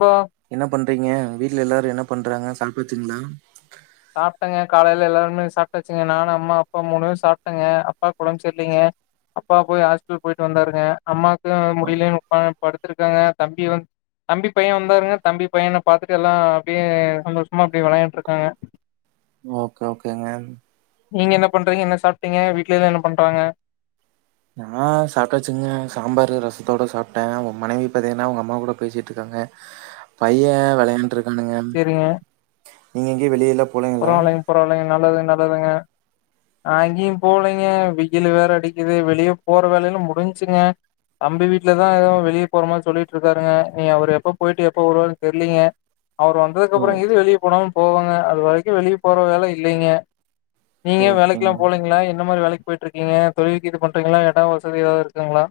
Bro என்ன பண் [unintelligible] வீட்டுல எல்லாரும் என்ன பண்றாங்க சாப்பாச்சங்களா சாப்பட்டேங்க காலையில எல்லாருமே சாப்டச்சுங்க நானும் அம்மா அப்பா மூணும சாப்பட்டேங்க அப்பா குழம்பு சரியலீங்க அப்பா போய் ஹாஸ்பேட்ல் போயிட்டு வந்தாருங்க அம்மாவுக்கு முடியலு படுத்திருக்காங்க தம்பி தம்பி பையன் வந்தாருங்க தம்பி பையனை பாத்துட்டு எல்லாம் அப்படியே சந்தோஷமா அப்டியே வெளையாட்டு இருக்காங்க ஓகே ஓகேங்க நீங்க என்ன பண்றீங்க என்ன சாப்பட்டீங்க வீட்லல்லா என்ன பண்றாங்க நான சாப்டாசுங்க சாம்பார் ரசத்தோட சாப்பட்டேன் மனைவி பாத்தீங்கன்னா உங்க அம்மா கூட பேசிட்டு இருக்காங்க பையன் வெளையாண்டு இருக்கு அந்தங்க நீங்க எங்கேயும் வெளியிலா பரவாலைங்க பரவாலைங்க நல்லது நல்லதுங்க நான அங்கேயும் போலைங்க வெயிலு வேற அடிக்குது வெளியே போற வேலையிலும் முடிஞ்சுங்க தம்பி வீட்டுலதான் எவும் வெளியே போற மாரி சொல்லிட்டு இருக்காருங்க நீ அவரு எப்ப போயிட்டு எப்ப வருவாரு தெரிலீங்க அவர் வந்ததுக்கு ஓ அப்பறம் இது வெளியே போனாலும் போவாங்க அது [unintelligible] எங்க வெளியே போற வேல இல்லைங்க நீங்க ஓகேங்க வேலைக்கெலா போலீங்களா என்ன மாரி வேலைக்கு போயிட்ருக்கீங்க தொழல் கீது பண்றீங்களா ஏட்டா வசதி ஏதாவது இருக்குங்களா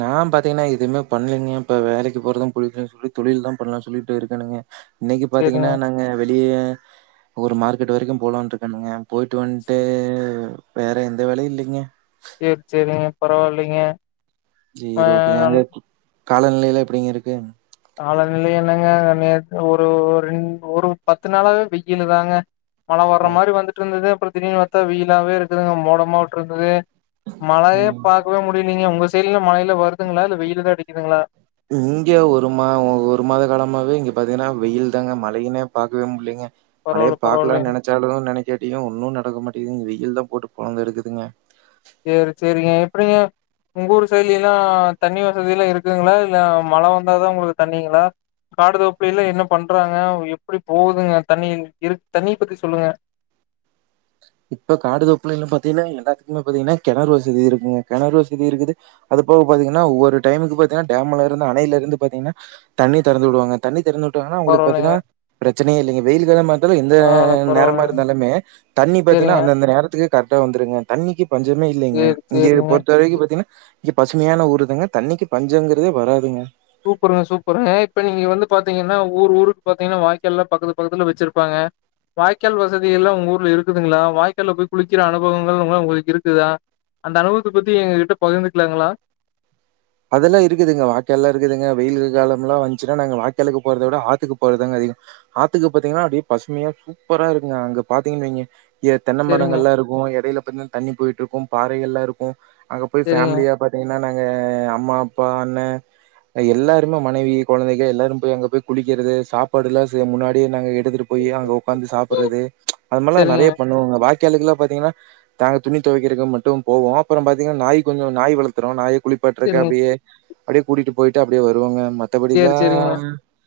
நா பாத்தீங்கன்னா எதுவுமே பண்ணலீங்க இப்ப வேலைக்கு போறது புடிக்கலன்னு சொல்லி தொழில்தா பண்ணலா சொல்லிட்டேருக்கேனுங்க இன்னிக்கு சரிங்க. பாத்தீங்கன்னா நாங்க வெளி டியே ஒரு மார்க்கெட் வரைக்கு போலான்ற்ருக்கேனுங்க போயிட்டு வந்ட்டு வேற எந்த வேலையு இல்லைங்க சேரி செரிங்க பரவாயில்லைங்க அ நல் [unintelligible] காலநிலையலா எப்டிங்க இருக்கு காலநிலை என்னங்க ஒன் இயர்க்கு ஒரு ஒரு ரென் ஒரு பத்து நாளாவே வெயிலு தாங்க மழ ஓ வர்ற மாரி வந்துட்டு இருந்தது திடின்னு வாத்தா வெயிலாவே இருக்குதுங்க மோடமா விட்ற்ருந்ததே மழயே ம் பார்க்கவே முடியலீங்க உங்க தெரில மழையில வருதுங்களா இல்ல வெயிலுதா அடிக்குதுங்களா இங்க ஒரு மா ஒரு மாத காலமாவே இங்க பாத்தீங்கன்னா வெயில் தாங்க மழயினே பாக்கவே முல்லங்க மலயே பரவால்ல, பரவால்லைங்க. பாக்கலான் நெனைச்சாலு நெனைக்கேட்டியு ஒன்னு நடக்க [unintelligible] வெயில் தா போட்டு பொலந்தெடுக்குதுங்க சேரி செரிங்க எப்டிங்க உங்க ஊர் செயில்ல எல்லா தண்ணி வசதி எல்லா இருக்குங்களா இல்ல மழ வந்தாதா உங்களுக்கு தண்ணிங்களா காடு தோப்பில எல்லா என்ன பண்றாங்க எப்டி போகுதுங்க தண்ணி இரு தண்ணி பத்தி சொல்லுங்க இப்ப காடு தோப்புலில பாத்தீங்கன்னா எல்லாத்துக்குமே பாத்தீங்கன்னா கெணறு வசதி இருக்குங்க கெணறு வசதி இருக்குது அதுப்போக பாத்தீங்கன்னா ஒவ்வொரு டைமுக்கு பாத்தீங்கன்னா டேம்ல இருந்து அணையில இருந்து பாத்தீங்கன்னா தண்ணி திறந்து விடுவாங்க தண்ணி திறந்து உட்டானா உங்களுக்கு பரவால்லைங்க பாத்தீங்கன்னா பிரச்சனே இல்லைங்க வெயில் கால [unintelligible] எந்த பரவால்ல நேரமா பரவால்லைங்க இருந்தாலுமே [unintelligible] பாத்தீங்கனா சேரிங்க அந்தந்த நேரத்தில் இது கரக்டா வந்துருங்க தண்ணிக்கு பஞ்சமே இல்லேங்க சேரி இங்க சேரிங்க பொறுத்த வரைக்கு பாத்தீங்கன்னா இங்க பசுமையான ஊருதாங்க தண்ணிக்கு பஞ்சங்கிறதே வராதுங்க சூப்பருங்க சூப்பருங்க இப்ப நீங்க வந்து பாத்தீங்கன்னா ஊர் ஊருக்கு பாத்தீங்கன்னா வாய்க்கால் எல்லா பக்கத்து பக்கத்துல வச்சிருப்பாங்க வாய்க்கால் வசதி எல்லா உங்க ஊர்ல இருக்குதுங்களா வாய்க்கால்ல போய் குளிக்கிற அனுபவங்கள் உங்களுக்கு இருக்குதா அந்த அனுபவத்தை பத்தி எங்க கிட்ட பகிர்ந்துக்கலாங்களா அதெல்லா இருக்குதுங்க வாய்க்கால் எல்லா இருக்குதுங்க வெயில் காலம்லா வந்துச்சுன்னா நாங்க வாய்காலுக்கு போறத விட ஆத்துக்கு போறதாங்க அதிக ஆத்துக்கு பார்த்தீங்கன்னா அப்டியே பசுமையா சூப்பரா இருக்குங்க அங்க பாத்தீங்கன்னு வைங்க எ தென்னை மரங்கள் சேரிங்க எல்லா இருக்கு இடையில [unintelligible] தண்ணி போயிட்ற்ருக்கோ பாறைகல்ல இருக்கோ அங்க போய் சேரிங்க ஃபேமிலியா பாத்தீங்கன்னா ஏ அம்மா அப்பா அண்ண எல்லாருமே மனைவி குழந்தைக எல்லாரு போய் அங்க போய் குளிக்கிறது சாப்பாடு எல்லா முன்னாடியே நாங்க எடுத்துட்டு போயி அங்க வந்து சாப்பிட்றது அதுமாரில்லா சேரிங்க நெறைய பண்ணுவோங்க வா ய்காலுகெலா பாத்தீங்கன்னாங்க தாங்க துணி துவைக்கிறக மட்டும் போவோ அப்புற பாத்தீங்கா நாய் கொஞ்ச நாய் வளர்த்தறோ நாய் குளி [unintelligible] சேரிங்க அப்டியே கூட்டிட்டு போயிட்டு அப்டியே வருவோங்க சேரி சேரிங்க மற்றபடிலாம்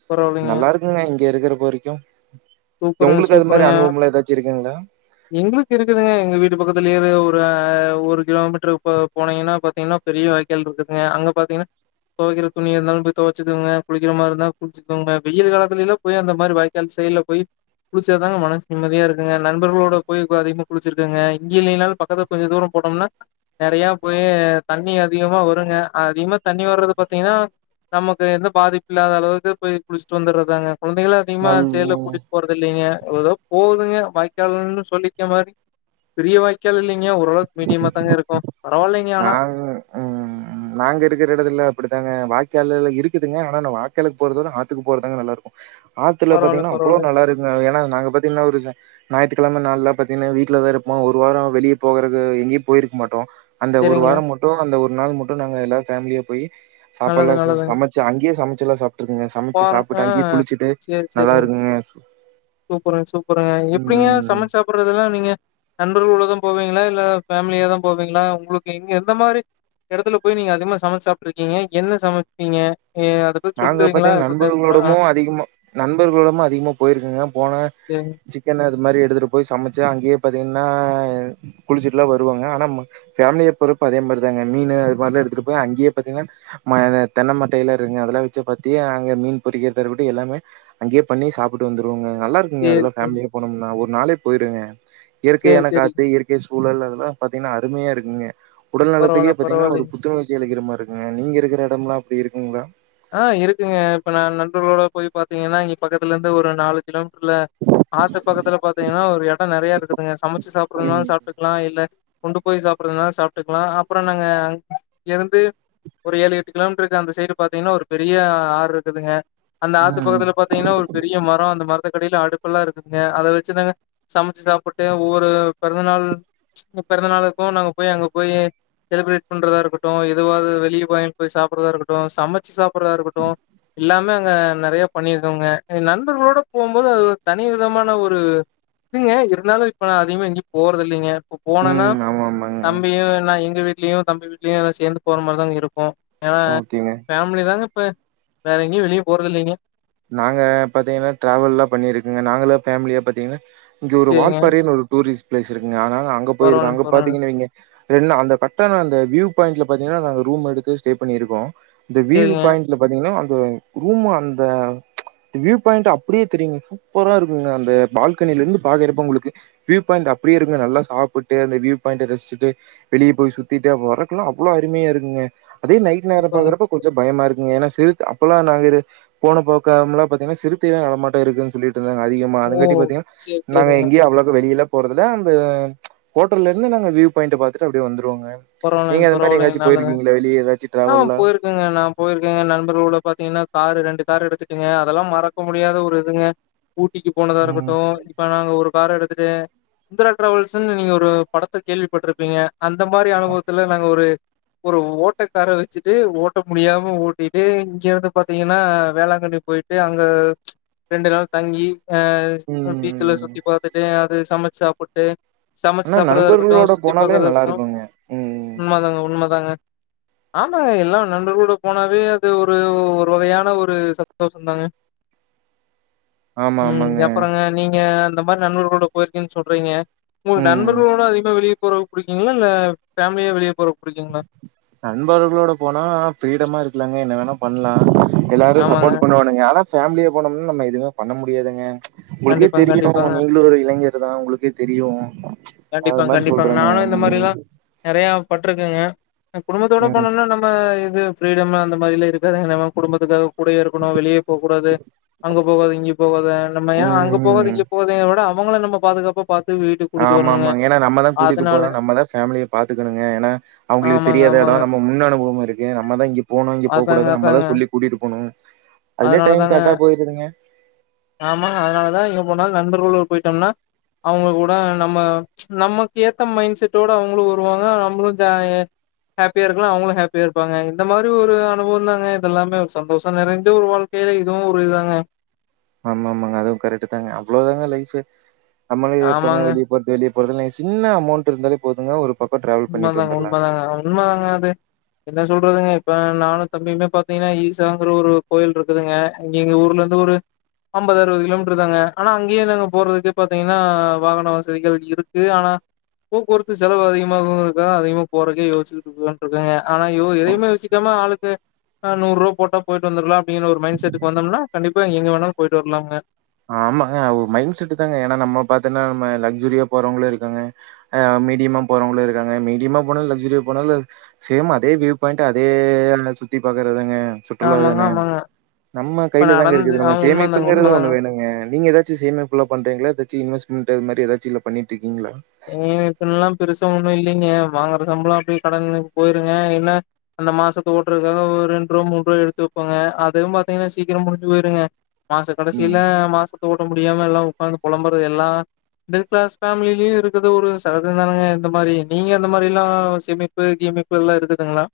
பரவாயில்லைங்க நல்லா இருக்குங்க இங்கே இருக்கிற போரைக்கும் சூப்பருங்க சூப்பருங்க இருக்குங்களா? எங்களுக்கு இருக்குதுங்க எங்க வீட்டு பக்கத்துலேயே ஒரு ஒரு கிலோமீட்டர் போனீங்கன்னா பாத்தீங்கன்னா பெரிய வாய்கால் இருக்குதுங்க அங்க பாத்தீங்கன்னா துவக்கிற துணியா இருந்தாலு துவச்சிகங்க குளிக்கிற மாதிரி இருந்தாலு குளிச்சீகங்க வெயில் காலத்துல போய் அந்த மாதிரி வாய்க்கால் சைட்ல போய் குளிச்சதாங்க மனசு நிம்மதியா இருக்குங்க நண்பர்களோட போய் அதிகமா குளிச்சிருக்குங்க இங்கே இலைனாலு பக்கத்துல கொஞ்சம் தூரம் போனோம்னா நிறைய போய் தண்ணி அதிகமா வருங்க அதிகமா தண்ணி வர்றது பார்த்தீங்கன்னா நமக்கு எந்த பாதிப்பு இல்லாத அளவுக்கு போய் குளிச்சுட்டு வந்துடுறதாங்க குழந்தைகள அதிகமாக சேலோ நல் குடி போறத இல்லைங்க எ்தோ போகுதுங்க வாய்க்காலன்னு சொல்லிக்க மாதிரி பெரிய வாய்க்கால் இல்லைங்கா ஓரளவுக்கு மீடியமா தாங்க இருக்கும் நா உம் நாங்க இருக்கிற இடத்துல அப்படித்தாங்க வாய்க் வாய் கால்ல இருக்குதுங்க ஆனா வாய்க்காலுக்கு போறத விட ஆத்துக்கு போறதுதாங்க நல்லா இருக்கும் ஆத்துல பரவால்ல பாத்தீங்கன்னா அவ்வளோ பரவால்ல நல்லா இருக்கு ஏன்னா நாங்க பாத்தீங்கன்னா ஒரு ஞாயிறுக்கிழமை நாள்ள பாத்தீங்கன்னா வீட்டுலதான் இருப்போம் ஒரு வாரம் வெளியே போகறக்கு எங்கேயும் போயிருக்க மாட்டோம் அந்த ஒரு செரிங்க வாரம் மட்டும் அந்த ஒரு ஒரு நாள் மட்டும் நாங்க எல்லாரு ஃபேமிலியா போயி நல்லது சாப்பாடெல்லாம் நல்லதுங்க சமைச்சி அங்கயே சமைச்சி சில சாப்பாட் இருக்குங்க சமைச்சு பாருங்க ஆ சாப்பிட்டு அங்கேயே குளிச்சுட்டு சேரி நல்லா சேரிங்க இருக்குங்க சூப்பருங்க சூப்பருங்க எப்படிங்க ம். சமச்சு சாப்பிட்றதெல்லாம் நீங்க நண்பர்கள் உலகம் போவீங்களா இல்ல ஃபேமிலியாதா போவீங்களா உங்களுக்கு எங்க எந்த மாதிரி இடத்துல போய் நீங்க அதிகமா சமைச்சு சாப்பிட்டு இருக்கீங்க என்ன சமைப்பீங்க எ அத பத்தி நாங்க சொல்லுவீங்களா? அத பாத்தின்னா பத்தி தெரிஞ்சுக்கலாம். ஆ நண்பர்களோடமும் அதிகமா போயிருக்கீங்க போன சரிங்க. சிக்கன் அது மாதிரி எடுத்துட்டு போய் சமைச்சி அங்கேயே பாத்தீங்கன்னா குளிச்சிட்டுலா வருவேக ஆனா ஃபேமிலிய பொருத்து அதே மாதிரி தாங்க மீனு அந்த மாதிரி எடுத்துட்டு போய் அங்கே பாத்தீங்கன்னா தென்ன மட்டை எல்லா இருக்கு அதெல்லாம் வச்ச பத்தியே அங்க மீன் பொறிக்கிறத விட்டு எல்லாமே அங்கயே பண்ணி சாப்பிட்டு வந்துருவோங்க நல்லாருக்குங்க சரி, அதெல்லா சரி. பேமிலியோட போனம்னா நாளே போயிருங்க சரி, இயற்கையான காத்து சரிங்க. இயற்கை சூழல் பாத்தீங்கன்னா அருமையா இருக்குங்க உடல் பரவால்ல, நலத்துக்கே பாத்தீங்கன்னா ஒரு பரவால்லைங்க. புத்துணர்ச்சி அளிக்கிற மாதிரி இருக்குங்க நீங்க இருக்கிற இடம் எல்லாம் போயிருக்கீங்களா ஆஹ் இருக்குங்க இப்ப நான் நண்பர்களோட போய் பார்த்தீங்கன்னா இங்க பக்கத்துல இருந்து ஒரு நாலு கிலோ மீட்டர் ல ஆத்து பக்கத்துல பாத்தீங்கன்னா ஒரு இடம் நிறைய இருக்குதுங்க சமைச்சு ம் சாப்பிறதுன்னாலும் சாப்பிட்டுக்கலாம் இல்ல கொண்டு போய் சாப்பிடறதுனாலு சாப்பிட்டுக்கலாம் அப்புற என்னங்க அங்கே இருந்து ஒரு ஏழு எட்டு கிலோமீட்டருக்கு அந்த சைடு பார்த்து பாத்தீங்கனா ஒரு பெரிய ஆறு இருக்குதுங்க அந்த ஆத்து ம் பக்கத்துல பாரத்தீங்கன்னா ஒரு பெரிய மரம் அந்த மரம் இந்த கடைல அடுப்பல்லாம் இருக்குங்க அத வச்சு தாங்க சமைச்சு சாப்பிட்டு ஒவ்வொரு பிறந்தநாள் ச்சு உங்க பிறந்தநாளுக்கும் நாங்க போய் அங்க போய் செலிபேரேட் பண்ணறதாக இருக்கட்டும் இதுவாது வெளிய வாங்கி சாப்றதாக இருக்கட்டும் சமைச் [unintelligible] ப்புற இருக்கட்டும் எல்லாமே அங்கே நிறைய பண்ணியிருகோங்க நண்பர்களோடு போம்போது அது ஒரு தனி விதமான ஒரு இதுங்க இருந்தாலும் இப்போ நான் அதிகமாக எங்கேயே போறதில்லைங்க இப்ப போனனா ம் ஆமா ஆமாங்க தம்பியும் ந எங்க வீட் லேயும் தம்பி வீட்லேயும் சேர்ந்து போற மாரிதாங்க இருக் ஓகேங்க [unintelligible] ஃபேமிலி தாங்க இப்ப வேற எங்கேயும் வெளிய போறதில்லைங்க நாங்க பாத்தீங்கன்னா டிராவல் எல்லாம் பண்ணிருக்கங்க நாங்கள ஃபேமிலியா பாத்தீங்கன்னா இங்கே ஒரு சேரிங்க. வால்பாறைன்னு ஒரு டூரிஸ்ட் பிளேஸ் இருக்குங்க ஆனா அங்க போயிருக்க பரவால்லைங்க அங்க பரவால்லைங்க. பாத்தீங்கன்ன வைங்க ரென்னா அந்த பக்கம் அந்த வியூ பாய்ண்டுல பாத்தீங்கன்னா நாங்க ரூம் எடுக்க ஸ்டே பண்ணியிருக்கோம் இந்த வியூ சேரிங்க. பாய்ண்டுல பாத்தீங்கன்னா அ ரூம் அந்த ச்ச வியூ பாய்ண்ட் அப்படியே தெரியுங்க சூப்பரா இருக்குங்க அந்த பால்கனில இருந்து பாக்றப்ப உங்களுக்கு வியூ பாய்ண்ட் அப்படியே இருங்க நல்லா சாப்பிட்டு அந்த வியூ பாய்ண்ட் ரசிட்டு வெளியே போய் சுத்திட்டு வரக்கெலாம் அவ்வளவு அருமையா இருக்குங்க அதே நைட் நேர சூப்பருங்க. பாக்றப்ப கொஞ்சம் பயமா இருக்கு ஏன்னா [unintelligible] அப்பல்லாம் நாங்க இரு போன போ காமலா பாத்தீங்கனா சிறுத்தையே நடமாட்ட இருக்குன்னு சொல்லி சொல்லிட்டு இருந்தாங்க அதிகமா ஓ! அதங்காட்டி பாத்தீங்கன்னா சேரி நாங்க சேரிங்க. எங்கேயோ அவ்ளவுக்கு வெளியிலப் போறதுல அந்த ச்சு ஹோட்டல இருந்து நாங்க வியூ பாய்ண்ட் பாத்துட்டு அப்படியே வந்துரு பரவாயில்லைங்க பரவாயில்லைங்க நல்லது வெளிய ஏதாச்சு ஆமா டிராவல்லா போயிருக்கேங்க நான் போயிருக்கேங்க நண்பர்களோட பாத்தீங்கன்னா காரு ரெண்டு காரு எடுத்துட்டுங்க அதெல்லாம் மறக்க முடியாத ஒரு இதுங்க ஊட்டிக்கு போனதா ம் இருக்கட்டும் இப்ப நாங்க ஒரு கார் எடுத்துட்டு சுந்தரா டிராவல்ஸ்ன்னு நீங்க ஒரு படத்தை கேள்விப்பட்டிருப்பீங்க அந்த மா மாரி அனுபவத்துல நாங்க ஒரு ஒரு ஓட்டக்கார வச்சுட்டு ஓட்ட முடியாம ஓட்டிட்டு இங்க இருந்து பாத்தீங்கன்னா வேளாங்கண்ணி போயிட்டு அங்க ரெண்டு நாள் தங்கி ஆ பீச்சுல ம் சுத்தி பாத்துட்டு அது சமைச்சு சாப்புட்டு சமைச்சு ஆனா சாப்பிடறதாக இருக்கட்டும் நண்பர்களோட சுத்தி போனாலே பாக்றதாக நல்லா இருக்கட்டும் இருக்குங்க ம் உண்மை தாங்க உண்மை தாங்க ஆமாங்க எல்லாம் நண்டர் கூட போனாவே அது ஒரு ஒரு வகையான ஒரு சந்தோஷம் தாங்க ஆமா உம் ஆமாங்க அப்புறங்க நீங்க இந்த மாரி நண்பர்களோட போயிருக்கன்னு சொல்றீங்க உங்க ம் நண்பர்களோட அதிகமா வெளிய போறது புடிக்குங்களா இல்ல ஃபேமிலியா வெளிய போறது புடிக்குங்களா நண்பர்களோட போனா ஃபிரீடமா இருக்கலாங்க என்ன வேணா பண்ணலாம் எல்லாரும் ஆமாங்க. சப்போர்ட் பண்ணுவானுங்க ஆனா ஃபேமிலிய போனோம்னா நம்ம எதுவுமே பண்ண முடியாதுங்க உங்களுக்கே கண்டிப்பாங்க, தெரியும் கண்டிப்பாங்க. நீங்களும் ஒரு இளைஞர் தா உங்களுக்கே தெரியும் கண்டிப்பாங்க கண்டிப்பாங்க நானும் இந்த மாதிரி எல்லாம் நெறைய பட் க்கேங்க குடும்பத்தோட ம் போனோம்னா நம்ம அங்க ஃப்ரீடம்லாம் அந்த மாதிரிலாம் இருக்காதுங்க நம்ம குடும்பத்துக்காக கூடயே இருக்கணும் வெளியே போகக்கூடாது அங்க போகாத இங்க போகாத நம்ம ஏ அங்க போகத ம் இங்க போகத விட அவங்கள நம்ம பாதுகாப்ப பாத்து வீட்டு ஆமா ஆமாங்க ஏன்னா நம்மதான் கூட்டிட்டு போறோம் நம்மதான் ஃபேமிலிய பாத்துக்குகனுங்க ஏன்னா அவங்களுக்கு ஆமாங்க, தெரியாத ஆமாங்க. இடம் நம்ம முன் அனுபவம் இருக்கு நம்மதான் இங்க போணும் இங்க போக அதாங்க, கூடாது அதாங்க. நம்மதான் சொல்லி கூட்டிட்டு போணும் அதுலே அதனால டைம் தாங்க கரெக்டா போயிருதுங்க ஆமாங்க அதனாலதான் எங்க போனாலும் நண்பர்களும் போயிட்டோம்னா அவங்க கூட நம்ம நமக்கு ஏத்த மைண்ட் செட்டோட அவங்களும் வருவாங்க நம்மளும் ஜ ஹாப்பியா இருக்கலாம் அவங்களும் ஹாப்பியா இருப்பாங்க இந்த மாதிரி ஒரு அனுபவம் தாங்க இதெல்லாமே ஒரு சந்தோஷம் நெறைஞ்ச ஒரு வாழ்க்கையில இதுவும் ஒரு இதாங்க ஆமா ஆமாங்க அதுவும் கரெக்ட் தாங்க அவ்வளவுதாங்க லைஃப் நம்மளு எப்பங்க ஆமாங்க. வெளிய போறது சின்ன அமௌண்ட் இருந்தாலே போதுங்க ஒரு பக்கம் டிராவல் பண்ணிட்டு உண்மதாங்க உண்ம வந்துரலாங்க. தாங்க உண்ம தாங்க அது என்ன சொல்றதுங்க இப்ப நானும் தம்பியுமே பாத்தீங்கன்னா ஈசாங்கற ஒரு கோயில் இருக்குதுங்க இங்க எங்க ஊர்ல இருந்து ஒரு அம்பது அறுபது கிலோமீட்டர் தாங்க ஆனா அங்கேயே நாங்க போறதுக்கே பாத்தீங்கன்னா வாகன வசதிகள் இருக்கு ஆனா போக்குவரத்து செலவு அதிகமா மா இருக்க அதிகமா போறதுகே யோசச்சுட்டு போல இருக்கெங்க ஆனா யோ எதையுமே யோசிக்காம ஆளுக் நூறு ரூபா போட்ட போயிட்டு வந்துரலாம் அப்படிங்க ஒரு மைண்ட் செட்டுக்கு வந்தோம்னா கண்டிப்பா எங்க வேணாலும் போயிட்டு வர்லாங்க ஆமாங்க மைண்ட் செட் தாங்க ஏன்னா நம்ம பாத்தோம்ன்னா நம்ம லக்சுரியா போறவங்களும் இருக்காங்க ஆஹ் மீடியமா போறவங்களும் இருக்காங்க மீடியமா போனாலும் லக்சுரியா போனாலும் சேம் அதே வியூ பாயிண்ட் அதே சுத்தி பாக்குறதாங்க சுற்றுலா ஆமாங்க, தான ஆமாங்க. நம்ம இப்ப கையில தாங்க நடந்து இருக்குது ஆ நம்ம உண்மதாங்க, சேமிப்புங்கறது உண்மதாங்க. ஒண்ணு வேணுங்க நீங்க ஏதாச்சும் சேமிப்பெல்லா பண்றீங்கள ஏதாச்சும் இன்வெஸ்மென்ட் இதுமாறி ஏதாச்சும் இல்ல பண்ணிட்டு இருக்கு ஏ இதல்லாம் பெருசு ஒன்னும் இல்லைங்க வாங்குற சம்பளம் அப்படியே கடன்க்கு போயிருங்க ஏன்னா அந்த மாசத்த ஓட்டுறக்காக ஒரு ரெண்ரூபா மூணு ரூபா எடுத்து வைப்பேங்க அதுவும் பாத்தீங்கன்னா சீக்கிரம் முடிஞ்சு போயிருங்க மாச ம். கடைசியில மாசத்த ஓட் முடியாம எல்லாம் உட்காந்து புலம்பறது எல்லாம் மிடில் கிளாஸ் ஃபேமிலிலையும் இருக் இருக்கது ஒரு சகஜதானங்க இந்த மாதிரி நீங்க அந்த மாதிரி எல்லாம் சேமிப்பு கீமிப்பு எல்லாம் இருக்குதுங்களா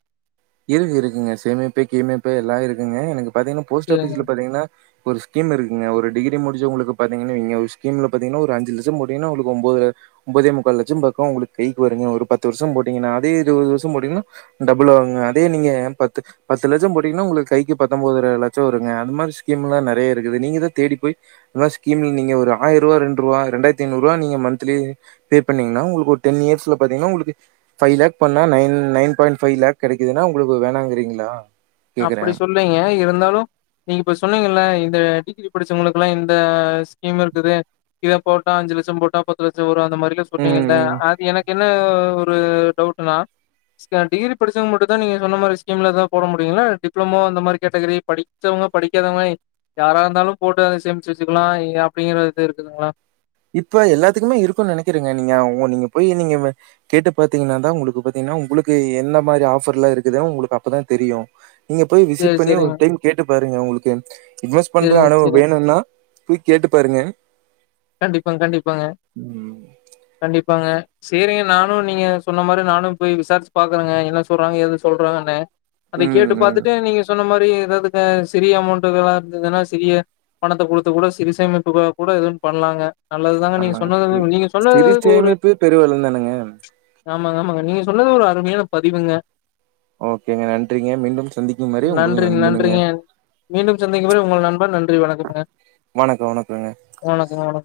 இருக்கு இருக்குங்க சேமிப்பே கீமிப்பே எல்லாம் இருக்குங்க எனக்கு பாத்தீன்னா போஸ்ட் சேரி ஆபீஸ்ல பாத்தீங்கன்னா ஒரு ஸ்கீம் இருக்குங்க ஒரு டிகிரி முடிச்சவுங்க அது பாத்திங்கனு வைங்க ஒரு ஸ்கீம்ல பாதிங்கன்னா ஒரு அஞ்சு லச்சம் போட்டிங்கனா உங்களுக்கு ஒன்பது ஒன்பதே முக்கால் லச்சம் பக்கம் உங்களுக் கைக்கு வருங்க ஒரு பத்து வருஷம் போட்டிங்கனா அதே இருபது வருஷம் போட்டிங்கனா டபுள் ஆகுங்க நீங்க பத்து லட்சம் போட்டிங்கண்ணா உங்களுக்கு கைக்கு பத்தோன்பதரை லட்சம் வருங்க அது மாதிரி ஸ்கீம் எல்லாம் நிறைய இருக்குநீங்க தான் தேடி போயிஆயிர ரூபா இரண்டுறுவா இரண்டாயரத்துஐநூறு ரூபா மந்திலி பே பண்ணீங்கன்னா டென் இயர்ஸ்ல பாத்தீங்கண்ணா பைவ் லேக் பண்ணீங்கண்ணா நயன் பாய்ண்ட் பைவ் லேக் கிடைக்குது இதுன்னா உங்களுக்கு வேணாங்கறீங்களா அப்படி சொல்லீங்க இருந்தாலும் நீங்க இப்ப சொன்னீங்க இந்த டிகிரி படிச்சவங்களுக்குல்லாம் இந்த ஸ்கீம் இருக்குது இத போட்டா அஞ்சு லட்சம் போட்டா பத்து லட்சம் வரும் மாரில சொன்னீங்க ம், ம். அது எனக்கு என்ன ஒரு டவுட்னா டிகிரி படிச்ச மட்டும் தான் நீங்க சொன்ன மாரி ஸ்கீம்ல தான் போட முடி அப்டிங்களா டிப்ளமோ அந்த மாரி கேட்டகிரி படிச்சவங்க படிக்காதவங்க யாரா இருந்தாலும் போட்டு அதை சேமிச்சு வச்சுக்கலாம் அப்படிங்கறது இருக்குதுங்களா இப்ப எல்லாத்துக்குமே இருக்கும்னு நினைக்கிறறேங்க நீங்க நீங்க போய் நீங்க கேட்டு பாத்தீங்கன்னா தான் உங்களுக்கு பாத்தீங்கன்னா உங்களுக்கு எந்த மாதிரி ஆஃபர் எல்லாம் இருக்குது உங்களுக்கு அப்பதான் தெரியும் நீங்க போய் சரி, விசிட் பண்ணி ஒரு சரிங்க. டைம் கேட்டு பாருங்க உங்களுக்கு இன்வெஸ்ட் பண்ற சரிங்க, அளவு சரிங்க. வேணும்னா போய் கேட்டு பாருங்க கண்டிப்பாங்க கண்டிப்பாங்க ம். கண்டிப் ப்பாங்க சேரிங்க நானும் நீங்க சொன்ன மாரி நானும் போய் விசாரிச்சு பாக்குறங்க என்ன சொல்றாங்க ஏது சொல்றாங்கன்னு அதை ம், கேட்டு ம். பாத்துட்டு நீங்க சொன்ன மாரி ஏதாவது சிறிய அமௌண்ட இருதுன்னா சிறிய பணத்தை குடுத்து கூட சிறு சேமிப்பு கூட பண்ணலாங்க ஆமாங்க சிறு ஒரு சேமிப்பு பெருவெள்ளம் தானங்க ஆமாங்க ஆமாங்க நீங்க சொன்னது ஒரு அருமையான பதிவுங்க ஓகேங்க நன்றிங்க மீண்டும் சந்திக்கும் மாதிரி உங்களுக்கு நன்றி நண்பனுங்க நன்றிங்க மீண்டும் சந்திக்கும் வரை உங்கள் நண்பன் நன்றி வணக்கம் வணக்கங்க வணக்கம்